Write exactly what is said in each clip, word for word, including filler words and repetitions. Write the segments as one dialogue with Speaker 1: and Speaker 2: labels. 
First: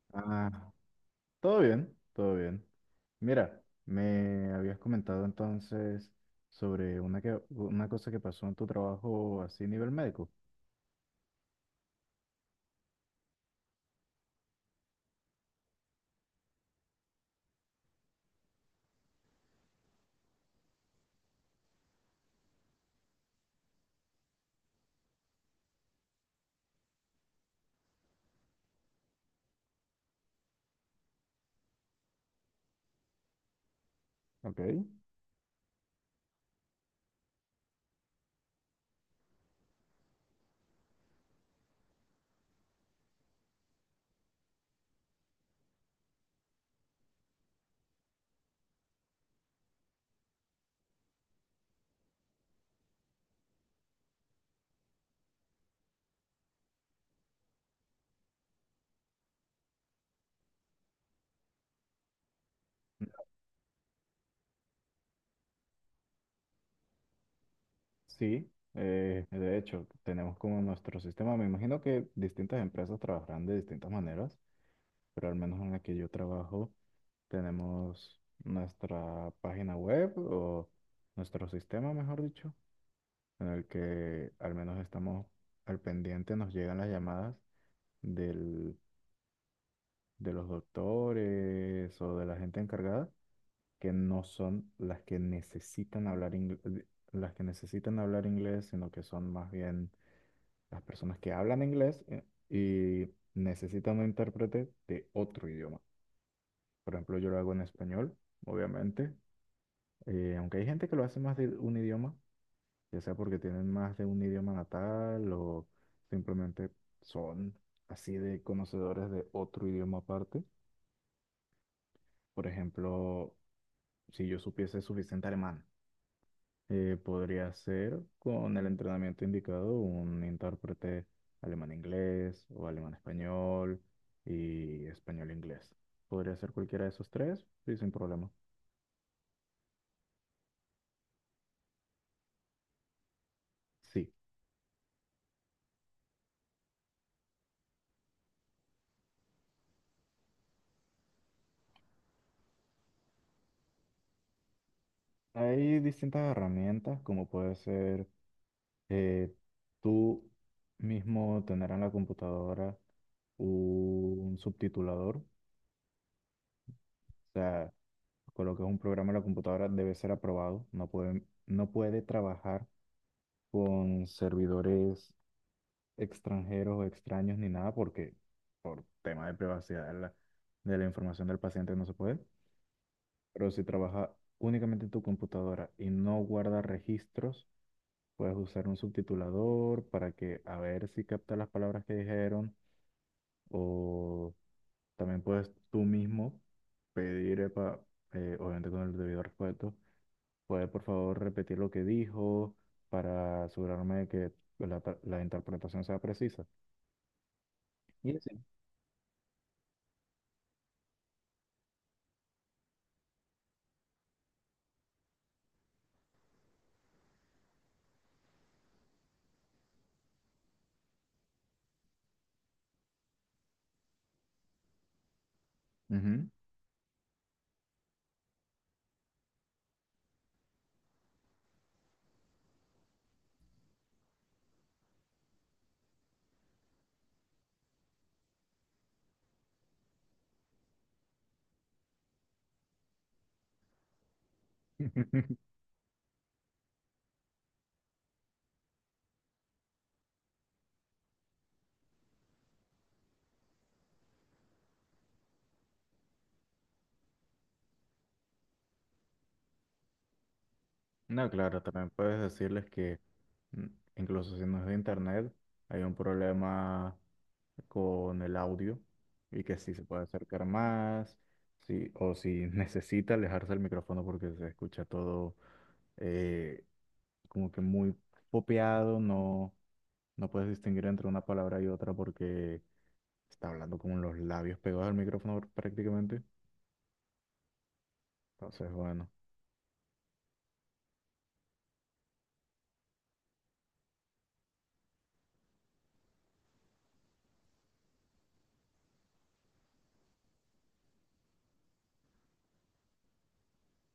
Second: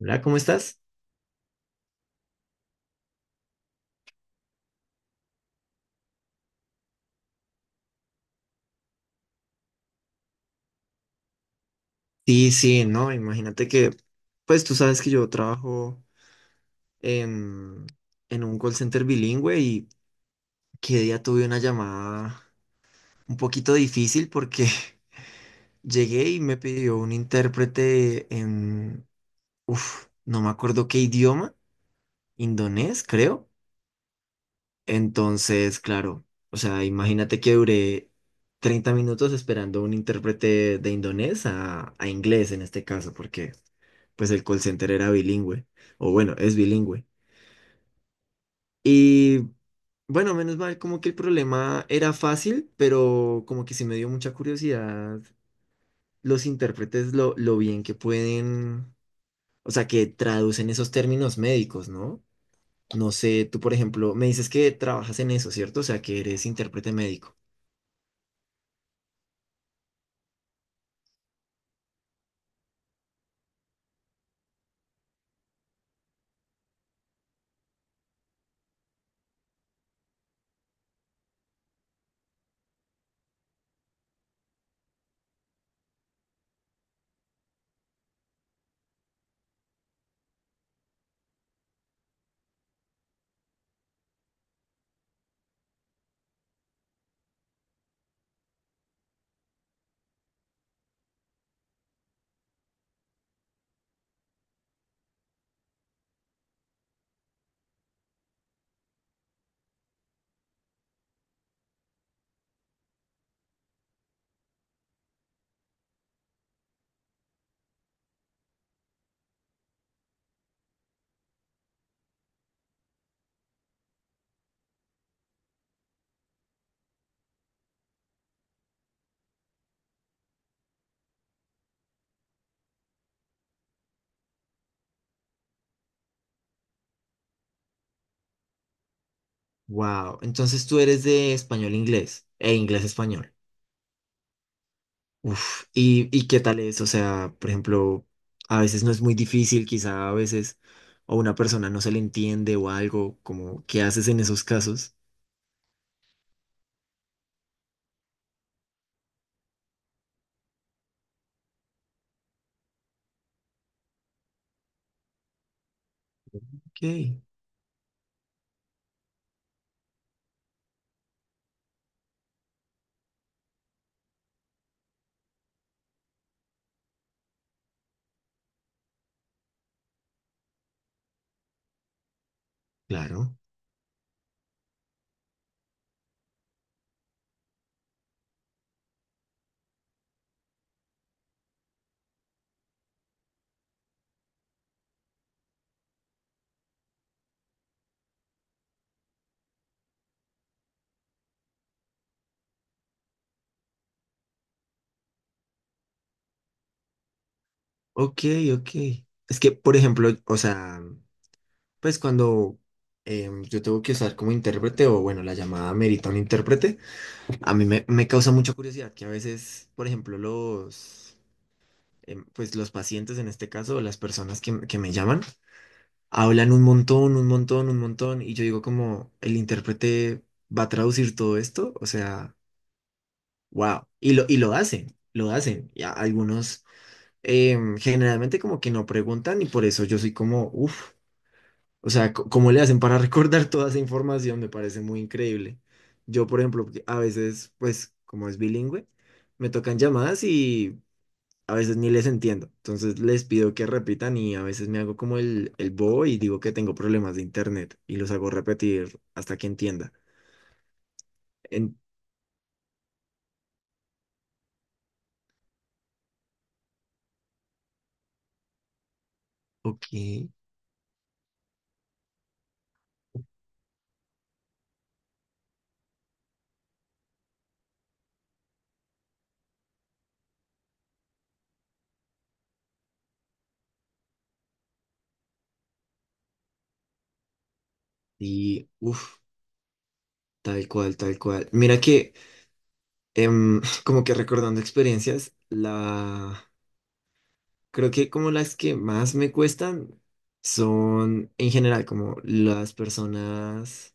Speaker 1: Hola, ¿cómo
Speaker 2: Ah,
Speaker 1: estás?
Speaker 2: todo bien, todo bien. Mira, me habías comentado entonces sobre una, que- una cosa que pasó en tu trabajo así a nivel médico.
Speaker 1: Sí, sí, no, imagínate que, pues tú sabes que yo trabajo en, en un call center bilingüe y que día tuve una llamada un poquito difícil porque llegué y me pidió un intérprete en, uff, no me acuerdo qué idioma, indonés, creo.
Speaker 2: Ok.
Speaker 1: Entonces, claro, o sea, imagínate que duré treinta minutos esperando un intérprete de indonés a, a inglés en este caso, porque pues el call center era bilingüe, o bueno, es bilingüe. Y bueno, menos mal, como que el problema era fácil, pero como que sí me dio mucha curiosidad los intérpretes, lo, lo bien que pueden, o sea, que traducen esos términos médicos, ¿no? No sé, tú por ejemplo, me dices que trabajas en eso, ¿cierto? O sea, que eres intérprete médico.
Speaker 2: Sí, eh, de hecho, tenemos como nuestro sistema, me imagino que distintas empresas trabajarán de distintas maneras, pero al menos en la que yo trabajo tenemos nuestra página web o nuestro sistema, mejor dicho, en el que al menos estamos al pendiente, nos llegan las llamadas del- de los doctores o de la gente encargada que no son las que necesitan hablar inglés, las que necesitan hablar inglés, sino que son más bien las personas que hablan inglés eh, y necesitan un intérprete de otro idioma. Por ejemplo, yo lo hago en español, obviamente, eh, aunque hay gente que lo hace más de un idioma, ya sea porque tienen más de un idioma natal o simplemente son así de conocedores de otro idioma aparte. Por ejemplo, si yo supiese suficiente alemán, eh, podría ser con el entrenamiento indicado un intérprete alemán-inglés o alemán-español y español-inglés. Podría ser cualquiera de esos tres y sin problema.
Speaker 1: Wow, entonces tú eres de español-inglés e inglés-español.
Speaker 2: Sí,
Speaker 1: Uf, ¿y, y qué tal es? O sea, por ejemplo, a veces no es muy difícil, quizá a veces, o una persona no se le entiende o algo, como, ¿qué haces en esos casos?
Speaker 2: hay distintas herramientas como puede ser eh, tú mismo tener en la computadora un subtitulador. O
Speaker 1: Ok,
Speaker 2: sea, coloques un programa en la computadora, debe ser aprobado. No puede, no puede trabajar con servidores extranjeros o extraños ni nada porque por tema de privacidad de la, de la información del paciente no se puede.
Speaker 1: claro.
Speaker 2: Pero si trabaja únicamente en tu computadora y no guarda registros, puedes usar un subtitulador para que a ver si capta las palabras que dijeron o también puedes tú mismo pedir, epa, eh, obviamente con el debido respeto, ¿puede por favor repetir lo que dijo para asegurarme de que la, tra- la interpretación sea precisa? Y
Speaker 1: Ok,
Speaker 2: así.
Speaker 1: ok. Es que, por ejemplo, o sea, pues cuando em, yo tengo que usar como intérprete, o bueno, la llamada merita un intérprete, a mí me, me causa mucha curiosidad que a veces, por ejemplo, los... em, pues los pacientes en este caso, o las personas que, que me llaman,
Speaker 2: Ujú.
Speaker 1: hablan un montón, un montón, un montón, y yo digo como, el intérprete va a traducir todo esto, o sea, wow, y lo, y lo hacen, lo hacen, y a- algunos em, generalmente como que no preguntan y por eso yo soy como, uff, o sea, co- ¿cómo le hacen para recordar toda esa información? Me parece muy increíble. Yo, por ejemplo, porque a veces, pues, como es bilingüe, me tocan llamadas y a veces ni les entiendo. Entonces les pido que repitan y a veces me hago como el, el bobo y digo que tengo problemas de internet y los hago repetir hasta que entienda.
Speaker 2: No, claro,
Speaker 1: En,
Speaker 2: también puedes decirles que mm, incluso si no es de internet, hay un problema con el audio y que si se
Speaker 1: ok,
Speaker 2: puede acercar más, si, o si necesita alejarse el micrófono porque se escucha todo eh, como que muy popeado, no, no puedes distinguir entre una palabra y otra porque está hablando con los labios pegados al micrófono prácticamente.
Speaker 1: y
Speaker 2: Entonces, bueno,
Speaker 1: uff, tal cual, tal cual. Mira que em, como que recordando experiencias, la creo que como las que más me cuestan son en general como las personas,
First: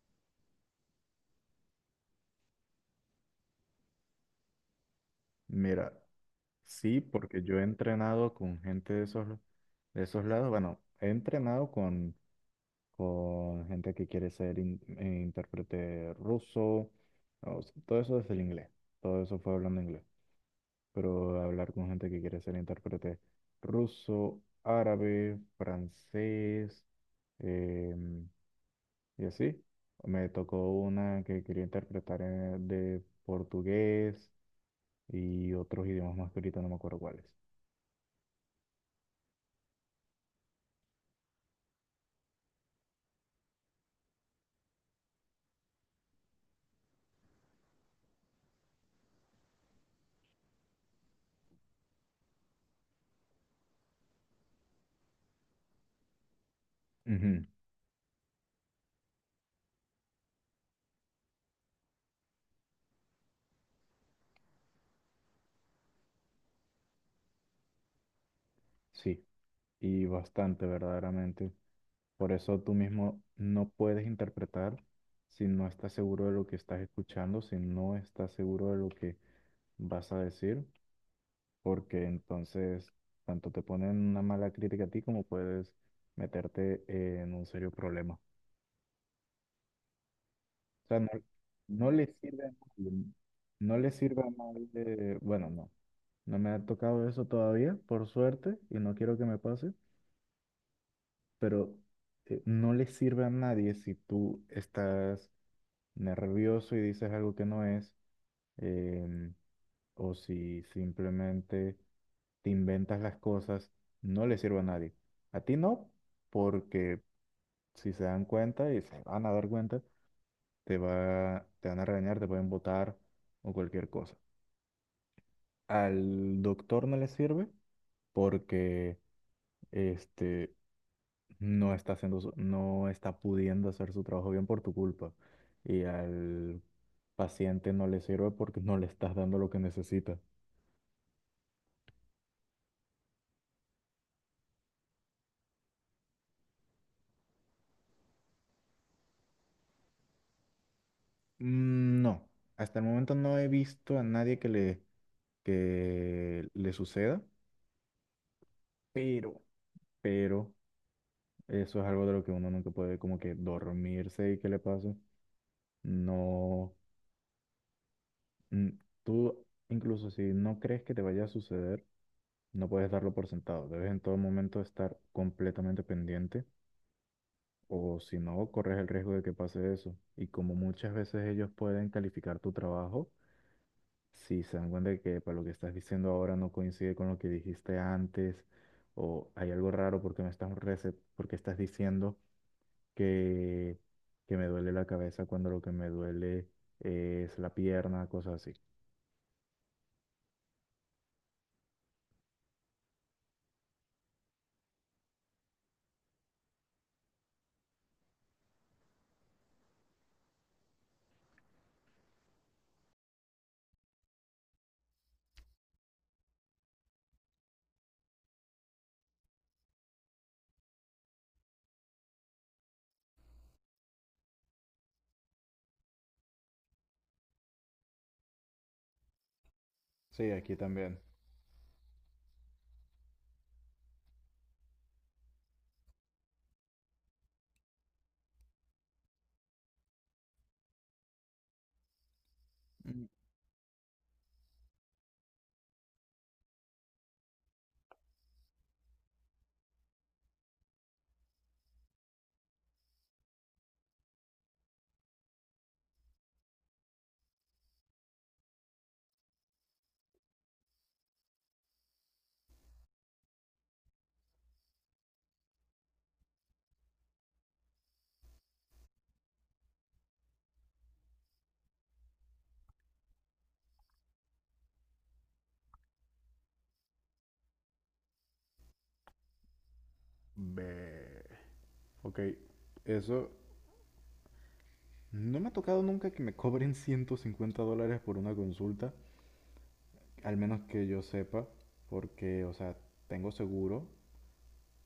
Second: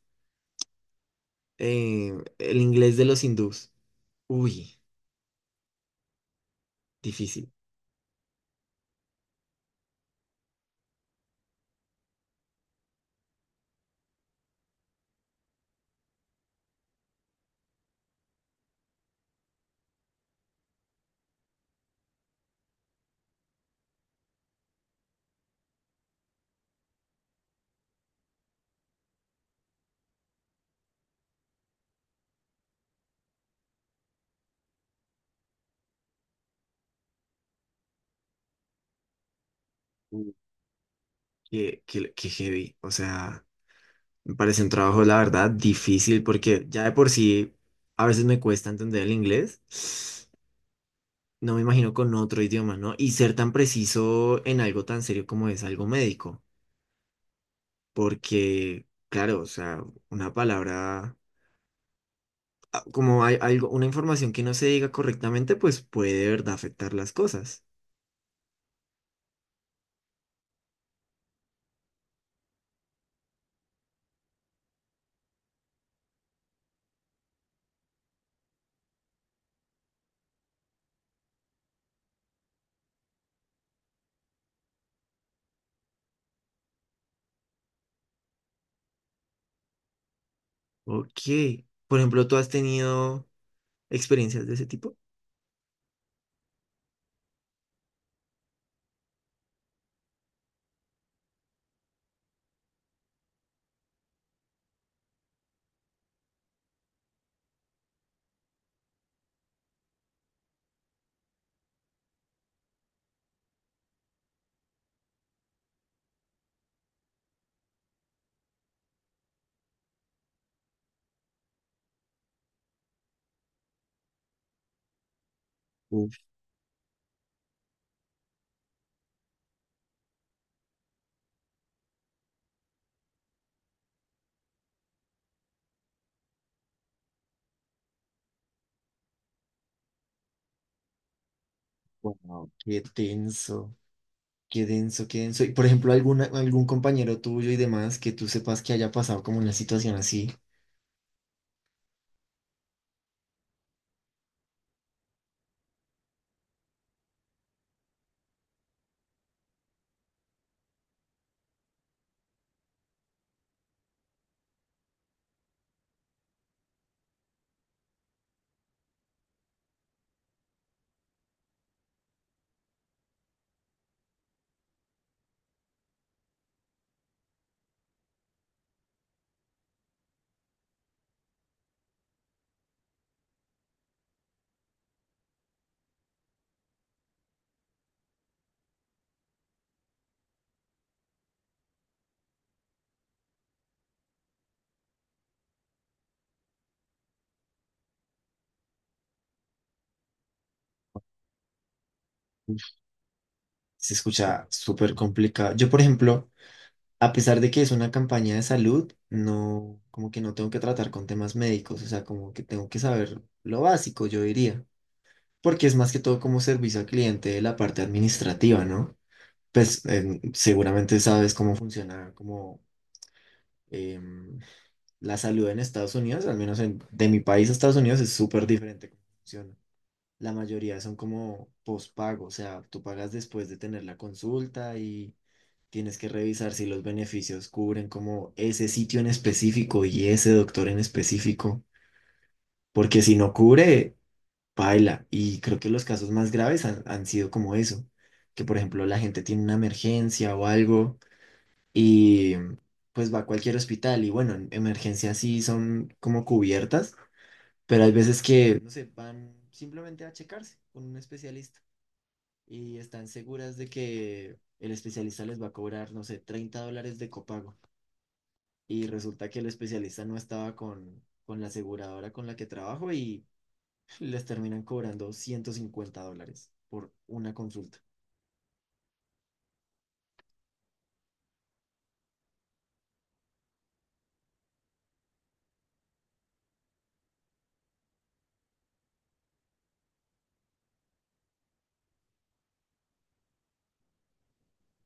Speaker 1: eh, el inglés de los hindús. Uy,
Speaker 2: mira, sí, porque
Speaker 1: difícil.
Speaker 2: yo he entrenado con gente de esos, de esos lados. Bueno, he entrenado con, con gente que quiere ser in- eh, intérprete ruso. O sea, todo eso es el inglés. Todo eso fue hablando inglés. Pero hablar con gente que quiere ser intérprete ruso, árabe, francés, em, y así, me tocó una que quería interpretar en- de portugués y otros idiomas más que ahorita no me acuerdo cuáles.
Speaker 1: Uy, qué, qué, qué heavy. O sea, me parece un trabajo, la verdad, difícil porque ya de por sí a veces me cuesta entender el inglés. No me imagino con otro idioma, ¿no? Y ser tan preciso en algo tan serio como es algo médico.
Speaker 2: Ujú.
Speaker 1: Porque, claro, o sea, una palabra, ah, como hay algo, una información que no se diga correctamente, pues puede de verdad afectar las cosas.
Speaker 2: Sí, y bastante verdaderamente. Por eso tú mismo no puedes interpretar si no estás seguro de lo que estás escuchando, si no estás seguro de lo que vas a decir, porque entonces tanto te ponen una mala crítica a ti como puedes meterte en un serio problema. O sea, no,
Speaker 1: Ok.
Speaker 2: no
Speaker 1: Por
Speaker 2: le
Speaker 1: ejemplo, ¿tú
Speaker 2: sirve
Speaker 1: has
Speaker 2: mal,
Speaker 1: tenido
Speaker 2: no le sirve
Speaker 1: experiencias de ese
Speaker 2: mal
Speaker 1: tipo?
Speaker 2: de, bueno, no, no me ha tocado eso todavía, por suerte, y no quiero que me pase, pero eh, no le sirve a nadie si tú estás nervioso y dices algo que no es, em, o si simplemente te inventas las cosas, no le sirve a nadie. A ti no, porque si se dan cuenta y se van a dar cuenta, te va, te van a regañar, te pueden botar o cualquier cosa.
Speaker 1: Uf,
Speaker 2: Al doctor no le sirve porque este no está haciendo su- no está pudiendo hacer su trabajo bien por tu culpa. Y al paciente no le sirve porque no le estás dando lo que necesita.
Speaker 1: wow, qué tenso. Qué denso, qué denso. Y por ejemplo, alguna, algún compañero tuyo y demás que tú sepas que haya pasado como una situación así,
Speaker 2: Mm, no, hasta el momento no he visto a nadie que le que le suceda, pero pero eso es algo de lo que uno nunca puede como que dormirse y que le pase. No, mm, tú incluso si no crees que te vaya a suceder, no puedes darlo por sentado, debes en todo momento estar completamente pendiente o si no, corres el riesgo de que pase eso. Y como muchas veces ellos pueden calificar tu trabajo, si se dan cuenta de que para lo que estás diciendo ahora no coincide con lo que dijiste antes o hay algo raro porque me estás rece- porque estás diciendo que, que me duele la cabeza cuando lo que me duele es la pierna, cosas así.
Speaker 1: uf, se escucha súper complicado. Yo, por ejemplo, a pesar de que es una campaña de salud, no, como que no tengo que tratar con temas médicos, o sea, como que tengo que saber lo básico, yo diría, porque es más que todo como servicio al cliente de la parte administrativa, ¿no? Pues em, seguramente sabes cómo funciona como em, la salud en Estados Unidos, al menos en- de mi país a Estados Unidos es súper diferente cómo funciona.
Speaker 2: Sí,
Speaker 1: La
Speaker 2: aquí
Speaker 1: mayoría son
Speaker 2: también.
Speaker 1: como postpago, o sea, tú pagas después de tener la consulta y tienes que revisar si los beneficios cubren como ese sitio en específico y ese doctor en específico, porque
Speaker 2: Mm.
Speaker 1: si no cubre, paila. Y creo que los casos más graves han, han sido como eso, que por ejemplo la gente tiene una emergencia o algo y pues va a cualquier hospital y bueno, en- emergencias sí son como cubiertas, pero hay veces que, no sé, van simplemente a checarse con un especialista. Y están seguras de que el especialista les va a cobrar, no sé, treinta dólares de copago. Y resulta que el especialista no estaba con, con la aseguradora con la que trabajo y les terminan cobrando ciento cincuenta dólares por una consulta.
Speaker 2: Ve. Ok, eso no me ha tocado nunca que me cobren ciento cincuenta dólares por una consulta, al menos que yo sepa, porque, o sea, tengo seguro,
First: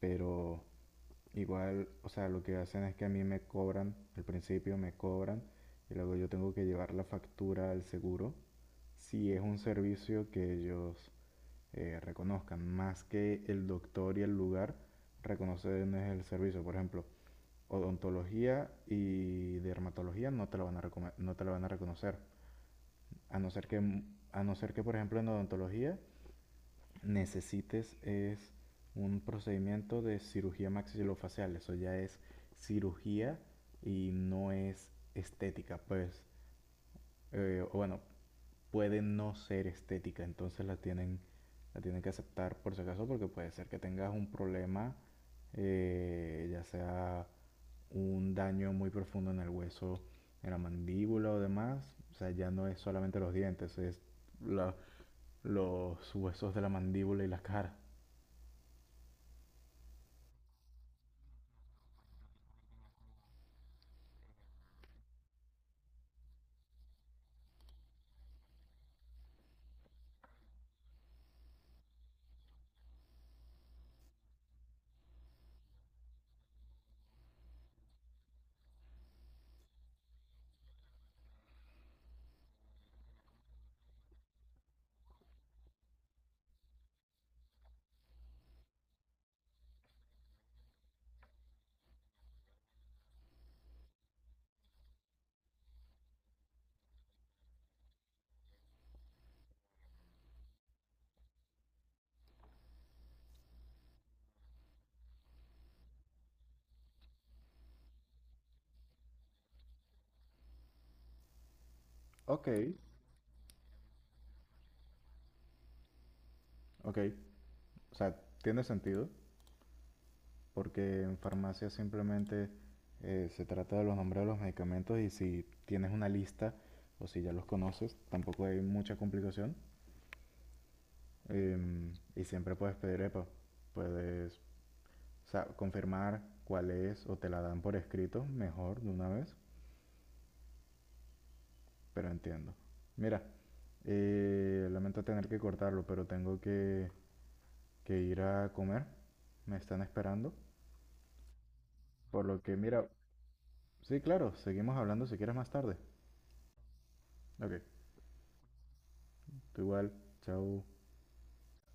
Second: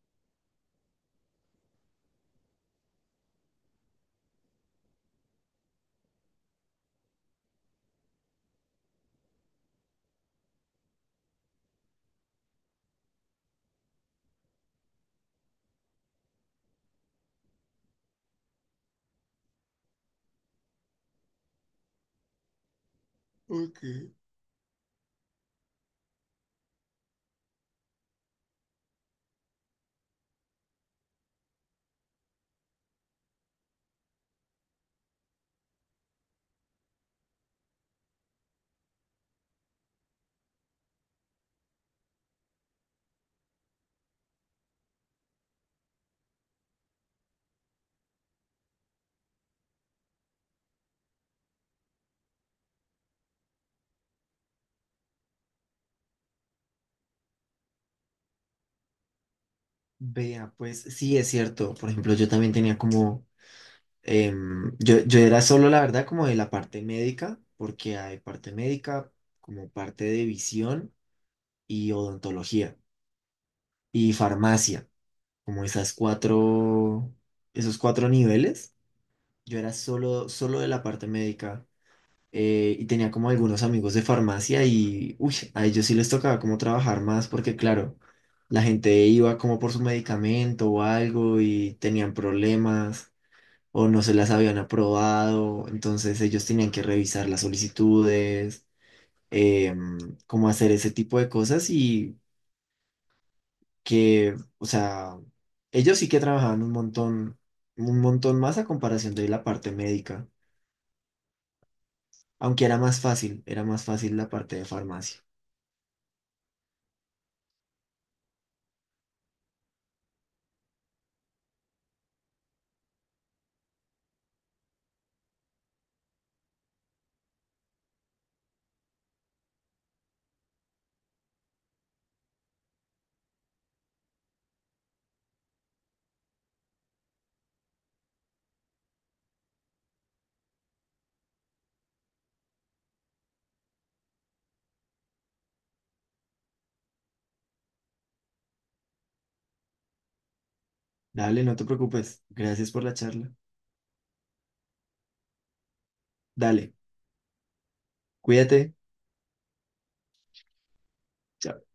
Speaker 2: pero igual, o sea, lo que hacen es que a mí me cobran, al principio me cobran, y luego yo tengo que llevar la factura al seguro, si es un servicio que ellos eh, reconozcan, más que el doctor y el lugar reconocen es el servicio, por ejemplo. Odontología y dermatología no te lo van a, no te lo van a reconocer. A no ser que,
Speaker 1: Ok.
Speaker 2: mm, a no ser que por ejemplo, en odontología necesites es un procedimiento de cirugía maxilofacial. Eso ya es cirugía y no es estética, pues, eh, bueno, puede no ser estética, entonces la tienen, la tienen que aceptar por si acaso porque puede ser que tengas un problema, eh, ya sea un daño muy profundo en el hueso, en la mandíbula o demás, o sea, ya no es solamente los dientes, es la, los huesos de la mandíbula y la cara.
Speaker 1: Vea, pues sí es cierto. Por ejemplo, yo también tenía como, em, yo, yo era solo la verdad como de la parte médica, porque hay parte médica como parte de visión y odontología y farmacia. Como esas cuatro, esos cuatro niveles. Yo era solo, solo de la parte médica eh, y tenía como algunos amigos de farmacia y, uy, a ellos sí les tocaba como trabajar más porque, claro, la gente iba como por su medicamento o algo y tenían problemas o no se las habían aprobado, entonces ellos tenían que revisar las solicitudes, em, como hacer ese tipo de cosas y que, o sea, ellos sí que trabajaban un montón, un montón más a comparación de la parte médica,
Speaker 2: Ok.
Speaker 1: aunque era más fácil, era más fácil la parte de farmacia.
Speaker 2: Ok, o sea, tiene sentido, porque en farmacia simplemente eh, se trata de los nombres de los medicamentos y si tienes una lista o si ya los conoces, tampoco hay mucha complicación. Em, y siempre puedes pedir epa, puedes o sea, confirmar cuál es o te la dan por escrito, mejor de una vez, pero entiendo. Mira, eh, lamento tener que cortarlo, pero tengo que que ir a comer. Me están esperando.
Speaker 1: Dale, no te preocupes.
Speaker 2: Por lo que,
Speaker 1: Gracias por
Speaker 2: mira,
Speaker 1: la charla.
Speaker 2: sí, claro, seguimos hablando si quieres más tarde.
Speaker 1: Dale,
Speaker 2: Ok,
Speaker 1: cuídate.
Speaker 2: tú igual, chao.
Speaker 1: Chao.